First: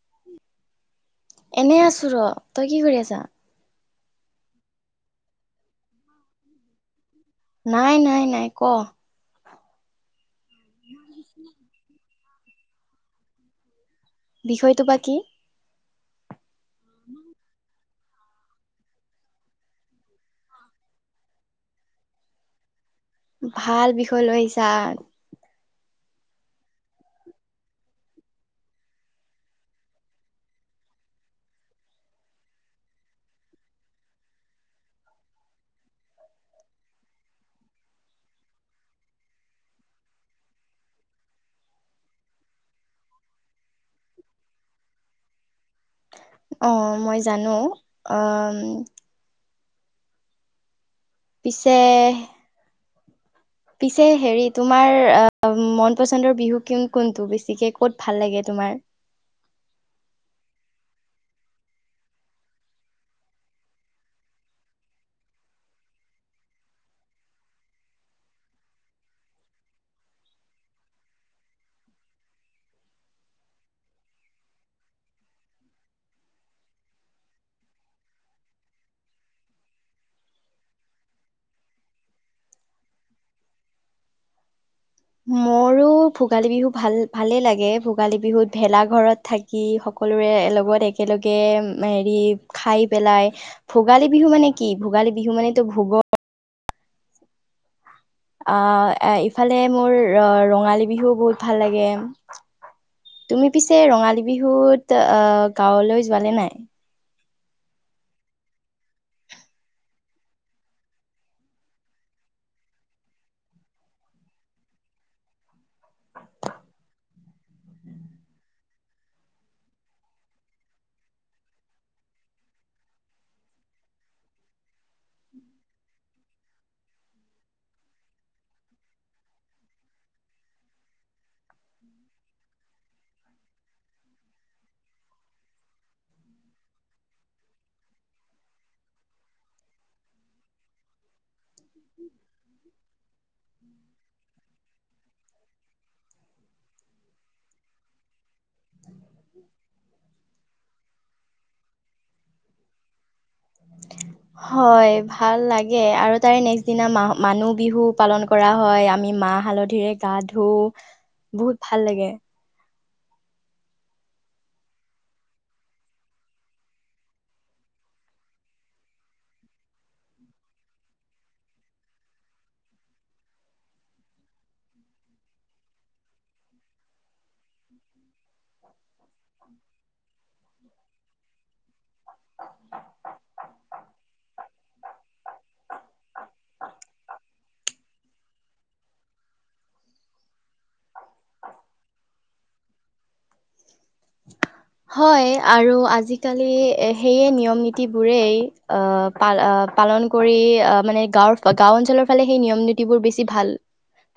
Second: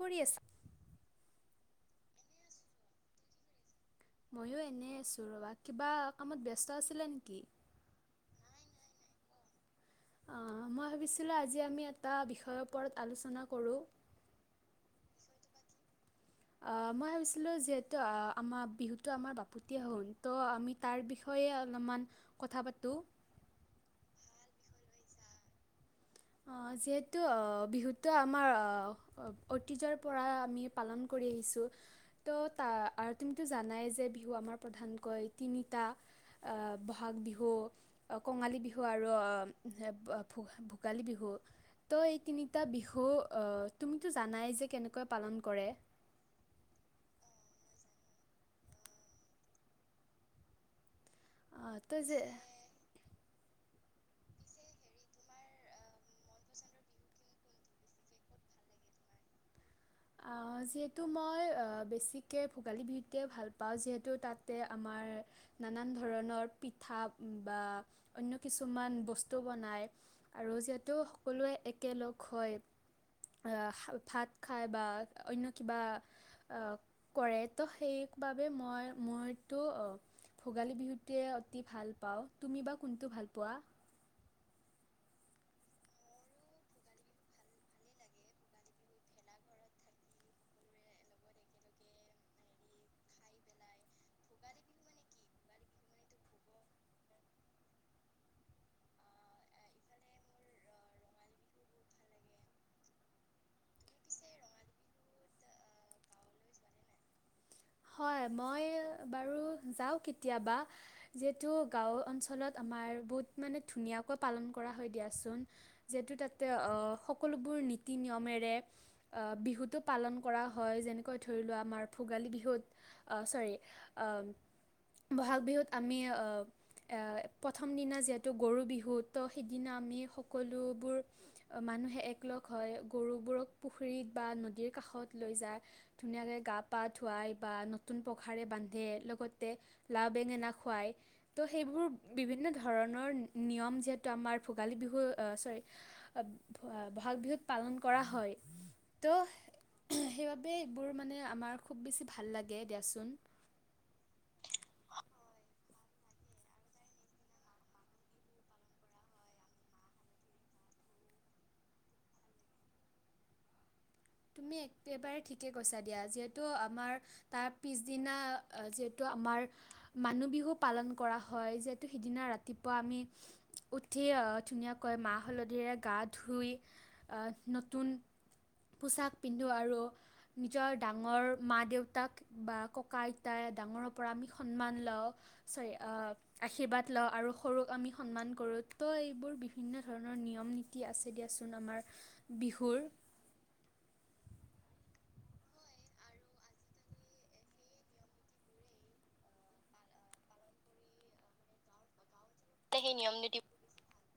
কৰি আছা এনেই আছো ৰ তই কি কৰি আছা ময়ো এনে আছো ৰবা কিবা কামত ব্যস্ত আছিলে নি নাই নাই নাই ক অ মই ভাবিছিলো আজি আমি এটা বিষয়ৰ ওপৰত আলোচনা কৰোঁ বিষয়টো বা কি আহ মই ভাবিছিলো যে আমাৰ বিহুটো আমাৰ বাপতীয়া হ'ল ত' আমি তাৰ বিষয়ে অলপমান কথা পাতো। ভাল বিষয় লৈ আহিছা। অ' যিহেতু বিহুটো আমাৰ ঐতিয্যৰ পৰা আমি পালন কৰি আহিছোঁ। ত ত আৰু তুমিতো জানাই যে বিহু আমাৰ প্ৰধানকৈ তিনিটা। আহ বহাগ বিহু আহ কঙালী বিহু আৰু আহ ভো ভোগালী বিহু। ত' এই তিনিটা বিহু আহ তুমিতো জানাই যে কেনেকৈ পালন কৰে। অ', মই জানোঁ অহ অ, পিছে তো যে পিছে হেৰি তোমাৰ অ', মন পচন্দৰ বিহু কোন কোনটো বেছিকে ক'ত ভাল লাগে। তোমাৰ। অ'। যিহেতু মই বেছিকৈ ভোগালী বিহুটোৱে ভাল পাওঁ যিহেতু তাতে আমাৰ নানান ধৰণৰ পিঠা বা অন্য কিছুমান বস্তু বনায় আৰু। যিহেতু সকলোৱে একেলগ হয়, ভাত খাই। বা অন্য কিবা কৰে ত সেইবাবে মই মইতো। অ' ভোগালী বিহুতে অতি ভাল পাওঁ। তুমি বা কোনটো ভাল পোৱা। মোৰো ভোগালী বিহু ভাল ভালে লাগে ভোগালী বিহুত ভেলা ঘৰত থাকি সকলো। সকলোৰে লগত একেলগে হেৰি খাই পেলাই ভোগালী বিহু মানে কি ভোগালী। ভোগালী বিহু মানে তো ভোগৰ। আহ ইফালে মোৰ ৰঙালী বিহু বহুত ভাল লাগে। তুমি পিছে ৰঙালী বিহুত আহ গাঁৱলৈ যোৱানে নাই। হয়। মই বাৰু যাওঁ কেতিয়াবা যিহেতু গাওঁ অঞ্চলত আমাৰ বহুত ইমানে ধুনিয়াকে পালন কৰা হয় দিয়াচোন। যিহেতু তাতে সকলোবৰ নীতি নিয়ম। মেৰে বিহুতটো পালন কৰা হয়, যেনেকৈ ধৰি লোৱা আমাৰ ভোগালী বিহুত আহ চৰি ব'হাগ বিহুত আমি আহ এ প্ৰথম দিনা যিহেতু গৰু বিহু তো সেইদিনা আমি সকলোবোৰ মানুহে এক লগ হয় গৰুবোৰক পুখুৰীত বা নদীৰ কাষত লৈ যায় ধুনীয়াকৈ গা পা ধুৱাই বা নতুন পখাৰে বান্ধে লগতে লাও, বেঙেনা খুৱায় ত' সেইবোৰ বিভিন্ন এনেধৰণৰ নিয়ম যিহেতু আমাৰ ভোগালী বিহু চৰি বহাগ বিহুত পালন কৰা হয় ত সেইবাবে এইবোৰ মানে আমাৰ খুব বেছি ভাল লাগে দিয়াচোন। হয় ভাল লাগে আৰু তাৰে নেক্স দিনা মা মানুহ বিহু পালন কৰা হয়, আমি। মাহ হালধিৰে গা ধু বহুত ভাল লাগে। তুমি একেবাৰে ঠিকে কৈছা দিয়া যিহেতু আমাৰ তাৰ পিছদিনা যিহেতু। আমাৰ মানুহ বিহু পালন কৰা হয়। যিহেতু সিদিনা ৰাতিপুৱা আমি উঠিয়ে। অহ ধুনীয়াকৈ মাহ-হলধিৰে গা ধুই অ' নতুন পোচাক পিন্ধো আৰু নিজৰ ডাঙৰ মা দেউতাক বা ককা আইতাই ডাঙৰ ডাঙৰৰ পৰা আমি সন্মান লওঁ চ'ৰি আশীৰ্বাদ লওঁ আৰু সৰুক আমি সন্মান কৰো। তো এইবোৰ বিভিন্ন ধৰণৰ নিয়ম নীতি আছে দিয়াচোন আমাৰ বিহুৰ। হয় আৰু আজিকালি সেইয়ে নিয়ম নীতিবোৰেই পালন- পালন কৰি অহ মানে গাঁৱৰ গাওঁ অঞ্চলৰ ফালে সেই নিয়ম নীতিবোৰ বেছি ভাল।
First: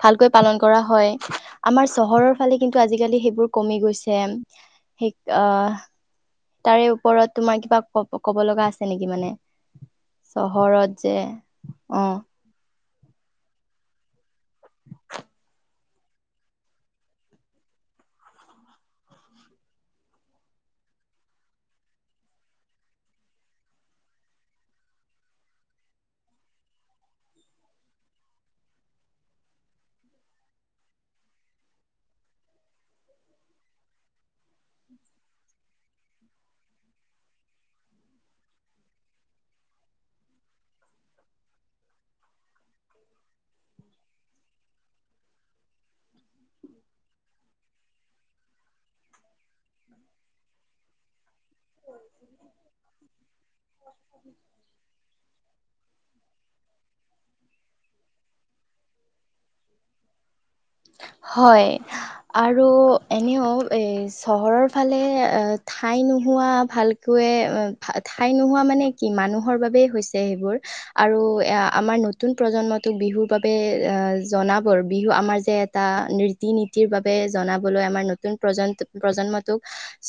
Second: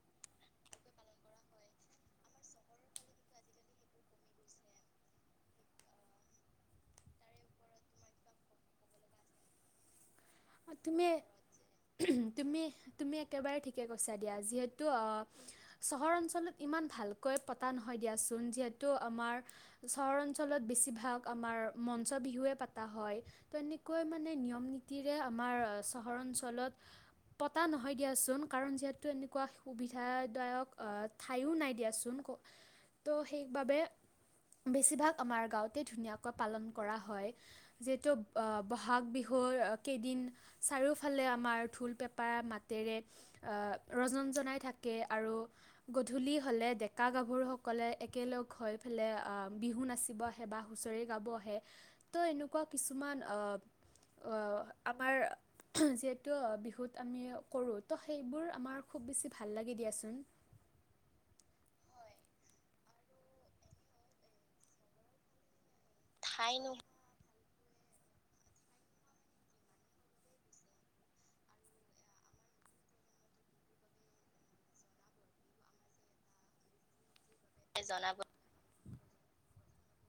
ভালকৈ পালন কৰা হয়, আমাৰ চহৰৰ ফালে কিন্তু আজিকালি সেইবোৰ কমি গৈছে। অহ তাৰে ওপৰত তোমাৰ কিবা ক ক'ব লগা আছে নেকি মানে? তুমি চহৰত যে অ'। তুমি তুমি একেবাৰে ঠিকে কৈছা দিয়া। যিহেতু চহৰ অঞ্চলত ইমান ভালকৈ পতা নহয়। দিয়াচোন যিহেতু আমাৰ চহৰ অঞ্চলত বেছিভাগ আমাৰ মঞ্চ বিহুৱে পাতা হয়। হয় তেনেকৈ মানে নিয়ম নীতিৰে আমাৰ চহৰ অঞ্চলত পতা নহয় দিয়াচোন কাৰণ যিহেতু এনেকুৱা সুবিধাদায়ক ঠাইও নাই দিয়াচোন। ত' সেইবাবে বেছিভাগ আমাৰ গাওঁতে ধুনীয়াকৈ পালন কৰা হয় যিহেতু বহাগ বিহু। [unintelligible] কেইদিন চাৰিওফালে আমাৰ ঢোল পেঁপা মাতেৰে ৰজন জনাই থাকে। আৰু গধূলি হ'লে ডেকা গাভৰুসকলে একেলগ হৈ পেলাই বিহু নাচিব আহে বা হুঁচৰি গাব আহে ত' এনেকুৱা কিছুমান অহ। [inaudible] আমাৰ যিহেতু বিহুত আমি কৰো, তো সেইবোৰ আমাৰ খুব বেছি ভাল লাগে দিয়াচোন। হয় আৰু এনেও এ চহৰৰ ফালে ঠাই নোহোৱা খাই নোহাই ভালকৈ। ঠাই নোহোৱা মানে কি মানুহৰ বাবেই হৈছে সেইবোৰ আৰু এ আমাৰ নতুন প্ৰজন্ম বিহুৰ বাবে অ' জনাবৰ বিহু আমাৰ যে এটা ৰীতি-নীতিৰ বাবে জনাবলৈ আমাৰ জনাব নতুন প্ৰজন্ম প্ৰজন্ম। ত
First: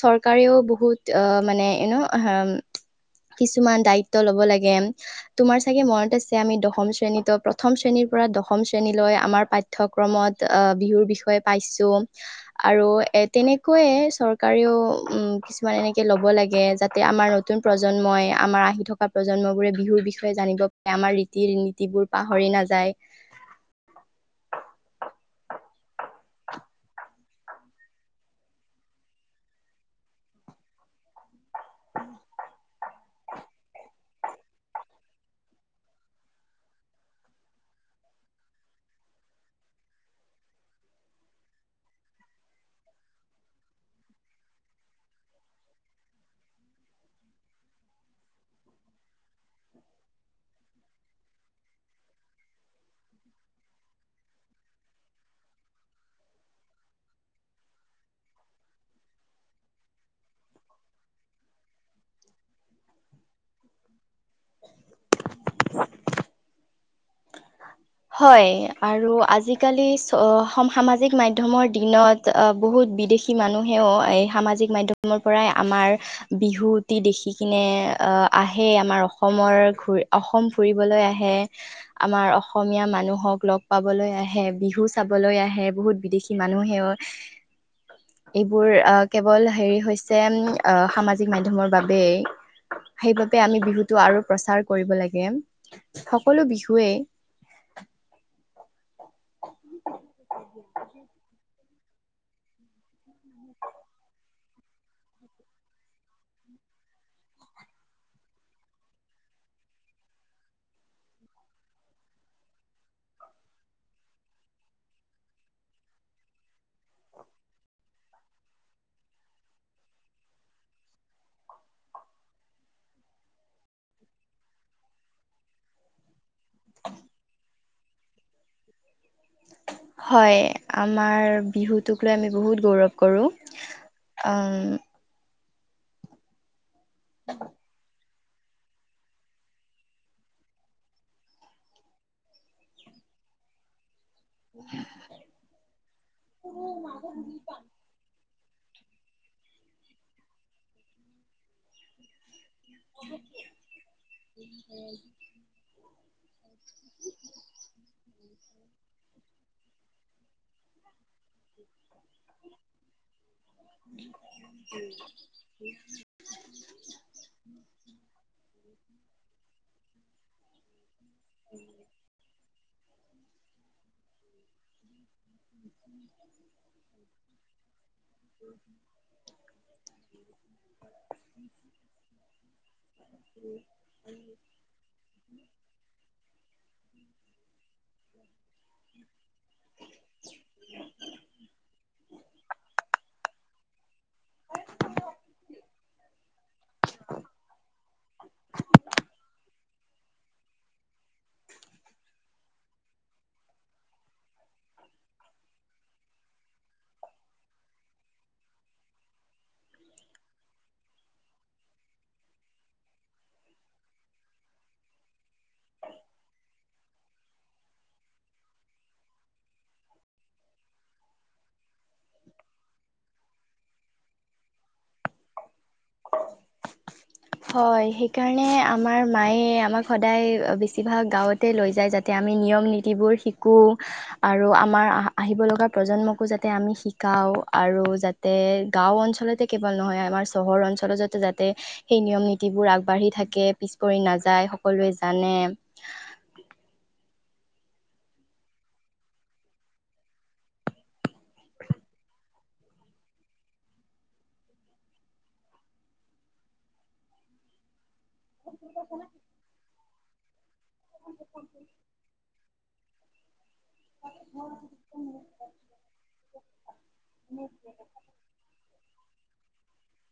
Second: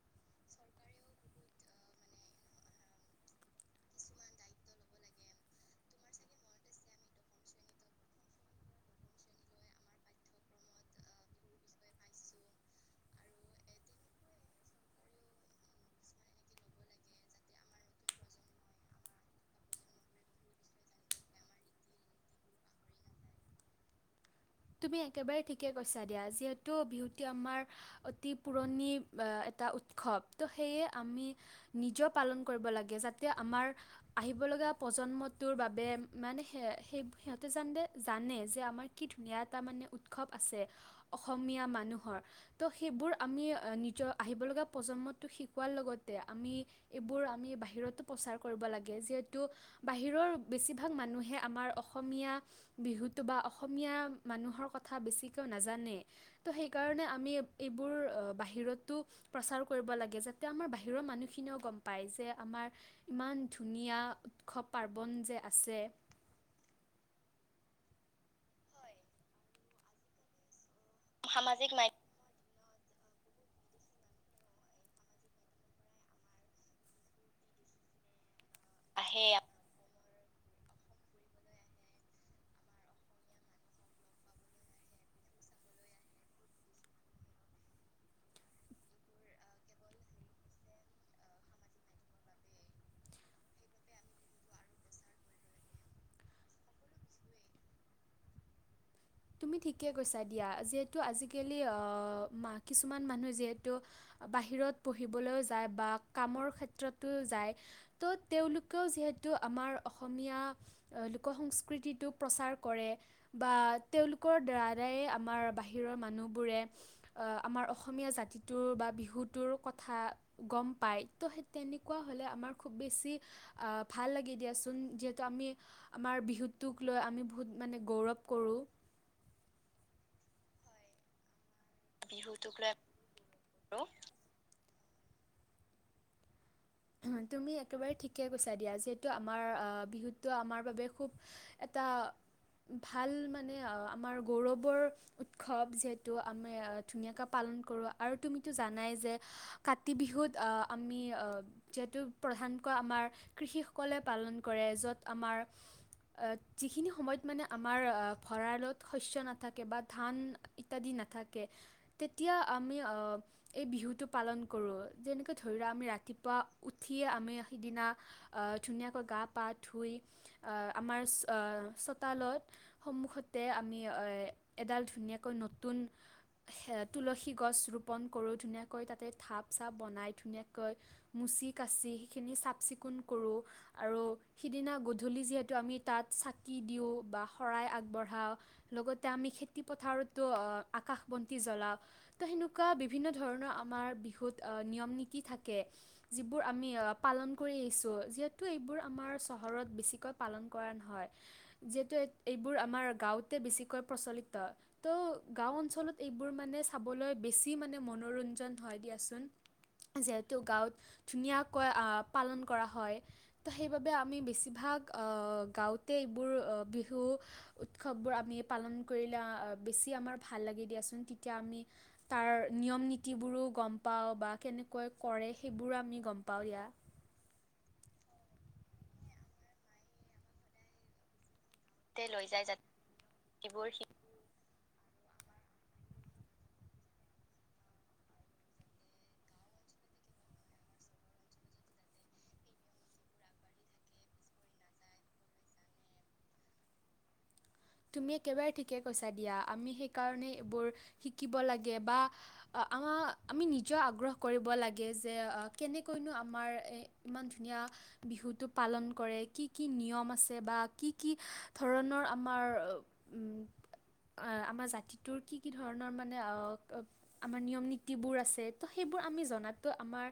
চৰকাৰেও বহুত অহ মানে এনেও আহ। কিছুমান দায়িত্ব লব লাগে তুমাৰ চাগে মনত আছে আমি দশম শ্ৰেণীতো প্ৰথম শ্ৰেণীৰ পৰা দশম শ্ৰেণীলৈ আমাৰ পাঠ্যক্ৰমত। বিহুৰ বিষয়ে পাইছো আৰু এ তেনেকৈয়ে চৰকাৰেও উম। কিছুমান এনেকে ল'ব লাগে যাতে আমাৰ নতুন প্ৰজন্মই আমাৰ আহি থকা প্ৰজন্মবোৰে বিহুৰ বিষয়ে জানিব পাৰে আমাৰ ৰীতি-নীতিবোৰ পাহৰি নাযায়। [inaudible] তুমি একেবাৰে ঠিকে কৈছা দিয়া যিহেতু বিহুতি আমাৰ অতি পুৰণি এটা উত- সৱ ত সেয়ে আমি নিজেও পালন কৰিব লাগে যাতে আমাৰ আহিব লগা প্ৰজ প্ৰজন্মটোৰ বাবে মানে স সেই সিহঁতে জানে জানে যে আমাৰ কি ধুনীয়া। এ মানে উৎসৱ আছে অসমীয়া মানুহৰ ত সেইবোৰ আমি নিজৰ আহিবল গা প্ৰজন্মটো শিকোৱাৰ লগতে আমি এইবোৰ আমি বাহিৰতো প্ৰচাৰ কৰিব লাগে যিহেতু বাহিৰৰ বেছিভাগ মানুহে আমাৰ অসমীয়া বিহুটো বা অসমীয়া। মানুহৰ কথা বেছিকৈ নাজানে ত' সেইকাৰণে আমি এইবোৰ বাহিৰতো। প্ৰচাৰ কৰিব লাগে যাতে আমাৰ বাহিৰৰ মানুহখিনিও গম পায় যে আমাৰ ইমান ধুনীয়া। উৎসৱ পাৰ্বণ যে আছে। হয় আৰু আজিকালি চ সম সামাজিক মাধ্যমৰ সামাজিক দিনত। বহুত বিদেশী মানুহেও এই সামাজিক মাধ্যমৰ পৰাই আমাৰ বিহুটি দেখি কিনে। আহে আমাৰ মাধ্যম আহে অসমৰ অসম ফুৰিবলৈ আহে আমাৰ অসমীয়া মানুহক লগ পাবলৈ আহে বিহু চাবলৈ আহে বহুত বিদেশী মানুহেও। এইবোৰ কেৱল হেৰি হৈছে ও সামাজিক মাধ্যমৰ বাবেই। সেইবাবে আমি বিহুটো আৰু প্ৰচাৰ কৰিব লাগে সকলো বিহুৱেই। তুমি ঠিকে কৈছা দিয়া যিহেতু আজিকালি অ' কিছুমান মানুহে যিহেতু বাহিৰত পঢ়িবলৈও যায় বা কামৰ ক্ষেত্ৰতো যায় তো তেওঁলোকেও যিহেতু। আমাৰ অসমীয়া লোক সংস্কৃতিটোক প্ৰচাৰ কৰে বা তেওঁলোকৰ দ্বাৰাই আমাৰ বাহিৰৰ মানুহবোৰে আমাৰ অসমীয়া জাতি। বা বিহুটোৰ কথা গম পায় তো সেই তেনেকুৱা হ'লে আমাৰ খুব বেছি। ভাল লাগে দিয়াচোন যিহেতু আমি আমাৰ বিহুটোক লৈ আমি বহুত মানে গৌৰৱ কৰোঁ। হয় আমাৰ বিহুটোক লৈ আমি বিহুটোক বহুত লৈ গৌৰৱ কৰোঁ। তুমি একেবাৰে ঠিকে কৈছা দিয়া যিহেতু বিহুতটো আমাৰ বাবে খুব এটা ভাল মানে আমাৰ। গৌৰৱৰ উৎসৱ যিহেতু আমি ধুনীয়াকৈ পালন কৰোঁ আৰু তুমিতো জানাই যে কাতি বিহুত আমি যিহেতু প্ৰধান। আমাৰ কৃষিসকলে পালন কৰে য'ত আমাৰ যিখিনি সময়ত মানে আমাৰ ভঁৰালত শস্য নাথাকে বা ধান ইত্যাদি নাথাকে তেতিয়া আমি এই বিহুটো পালন কৰোঁ যেনেকে ধৰি লোৱা আমি ৰাতিপুৱা উঠিয়ে আমি সিদিনা ধুনীয়াকৈ গা পা ধুই আ আমাৰ অ চোতালত সন্মুখতে আমি এডাল ধুনীয়াকৈ নতুন তুলসী গছ ৰুব ধুনীয়াকৈ তাতে ধাপ চাপ বনাই ধুই মচি সেই খিনি চাফ চিকুন কৰো আৰু সিদিনা গধুলি যিহেতু আমি তাত চাকি বা শৰাই আগবঢ়াও লগতে আমি খেতি পথাৰত আকাশ বাতি জ্বলাও। ত সেনেকুৱা বিভিন্ন ধৰণৰ আমাৰ বিহুত নিয়ম নীতি থাকে। যিবোৰ আমি পালন কৰি আহিছোঁ যিহেতু এইবোৰ আমাৰ চহৰত বেছিকৈ পালন কৰা নহয়। যিহেতু এইবোৰ আমাৰ গাঁওতে বেছিকৈ প্ৰচলিত ত' গাঁও অঞ্চলত এই এইবোৰ মানে চাবলৈ বেছি মানে মনোৰঞ্জন হয় দিয়াচোন যিহেতু গাঁৱত। ধুনীয়াকৈ পালন কৰা হয় তো সেইবাবে আমি বেছিভাগ গাঁৱতে। বোৰ বিহু উৎসৱবোৰ আমি পালন কৰিলে বেছি আমাৰ ভাল লাগে দিয়াচোন। আমি তাৰ নিয়ম নীতিবোৰো গম পাওঁ বা কেনেকৈ কৰে সেইবোৰো আমি গম পাওঁ ইয়া হয় সেইকাৰণে আমাৰ মায়ে আমাক সদায় বেছিভাগ গাঁৱত লৈ যায় তে যাতে লৈ আমি যায় যাতে নিয়ম নীতিবোৰ শিকোঁ যিবোৰ আৰু আমাৰ আহিব লগা প্ৰজন্মকো যাতে আমি শিকাওঁ আৰু যাতে গাঁও অঞ্চলতে কেৱল নহয় আমাৰ চহৰ অঞ্চলত যাতে সেই নিয়ম নীতিবোৰ আগবাঢ়ি থাকে পিছ পৰি নাযায় সকলোৱে জানে [inaudible] তুমি একেবাৰে ঠিকে কৈছা দিয়া আমি সেইবোৰ শিকিব লাগে বা আমাৰ আমি নিজেও আগ্ৰহ কৰিব লাগে যে কেনেকৈনো আমাৰ ইমান ধুনীয়া বিহুটো পালন কৰে কি কি নিয়ম আছে বা কি কি ধৰণৰ আমাৰ উম অ আমাৰ জাতিটোৰ কি কি ধৰণৰ মানে অ আমাৰ নিয়ম নীতি বোৰ আছে ত সেই আমি জনা সেইটো আমাৰ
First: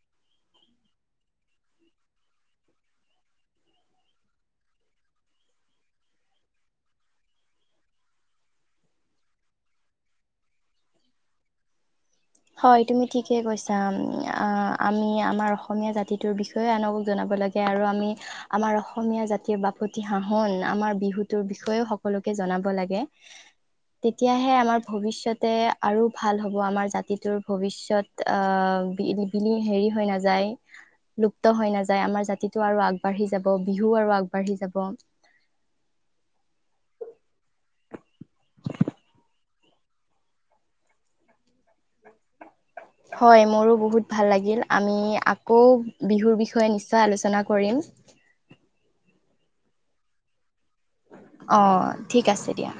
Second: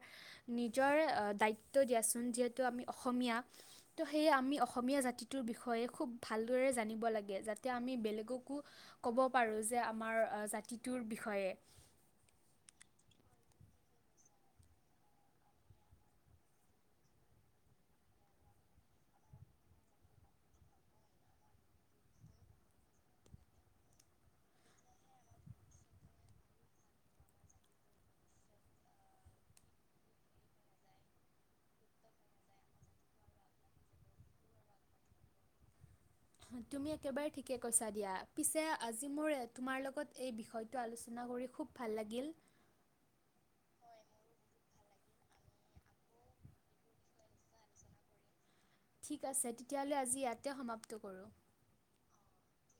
নিজৰে দায়িত্ব দিয়াচোন যিহেতু আমি অসমীয়া ত সেয়া আমি অসমীয়া জাতিটোৰ বিষয়ে খুব ভালদৰে জানিব লাগে আমি বেলেগকো ক'ব পাৰো যে আমাৰ জাতিটোৰ বিষয়ে হয় তুমি ঠিকে কৈছা আমি আমাৰ অসমীয়া জাতিটোৰ বিষয়ে আনক জনাব জনাব লাগে আৰু আমি আমাৰ অসমীয়া জাতিৰ বাপতি সাহন আমাৰ বিহুতোৰ বিষয়েও সকলোকে জনাব লাগে তেতিয়াহে আমাৰ ভৱিষ্যতে আৰু ভাল হব আমাৰ জাতি তোৰ ভৱিষ্যয়ত আহ বিলন হেৰি হৈ নাযায় লুপ্ত হৈ নাযায় আমাৰ জাতিটো আৰু আগবাঢ়ি যাব বিহু আৰু আগবাঢ়ি যাব [inaudible] তুমি একেবাৰে ঠিকে কৈছা দিয়া পিছে আজি মোৰ তোমাৰ লগত এই বিষয়টো আলোচনা কৰি খুব ভাল লাগিল। হয় মোৰো বহুত ভাল লাগিল আমি আকৌ বিহুৰ বিষয়ে নিশ্চয় আলোচনা কৰিম। ঠিক আছে তেতিয়াহলে আজি ইয়াত অ, ঠিক আছে দিয়া।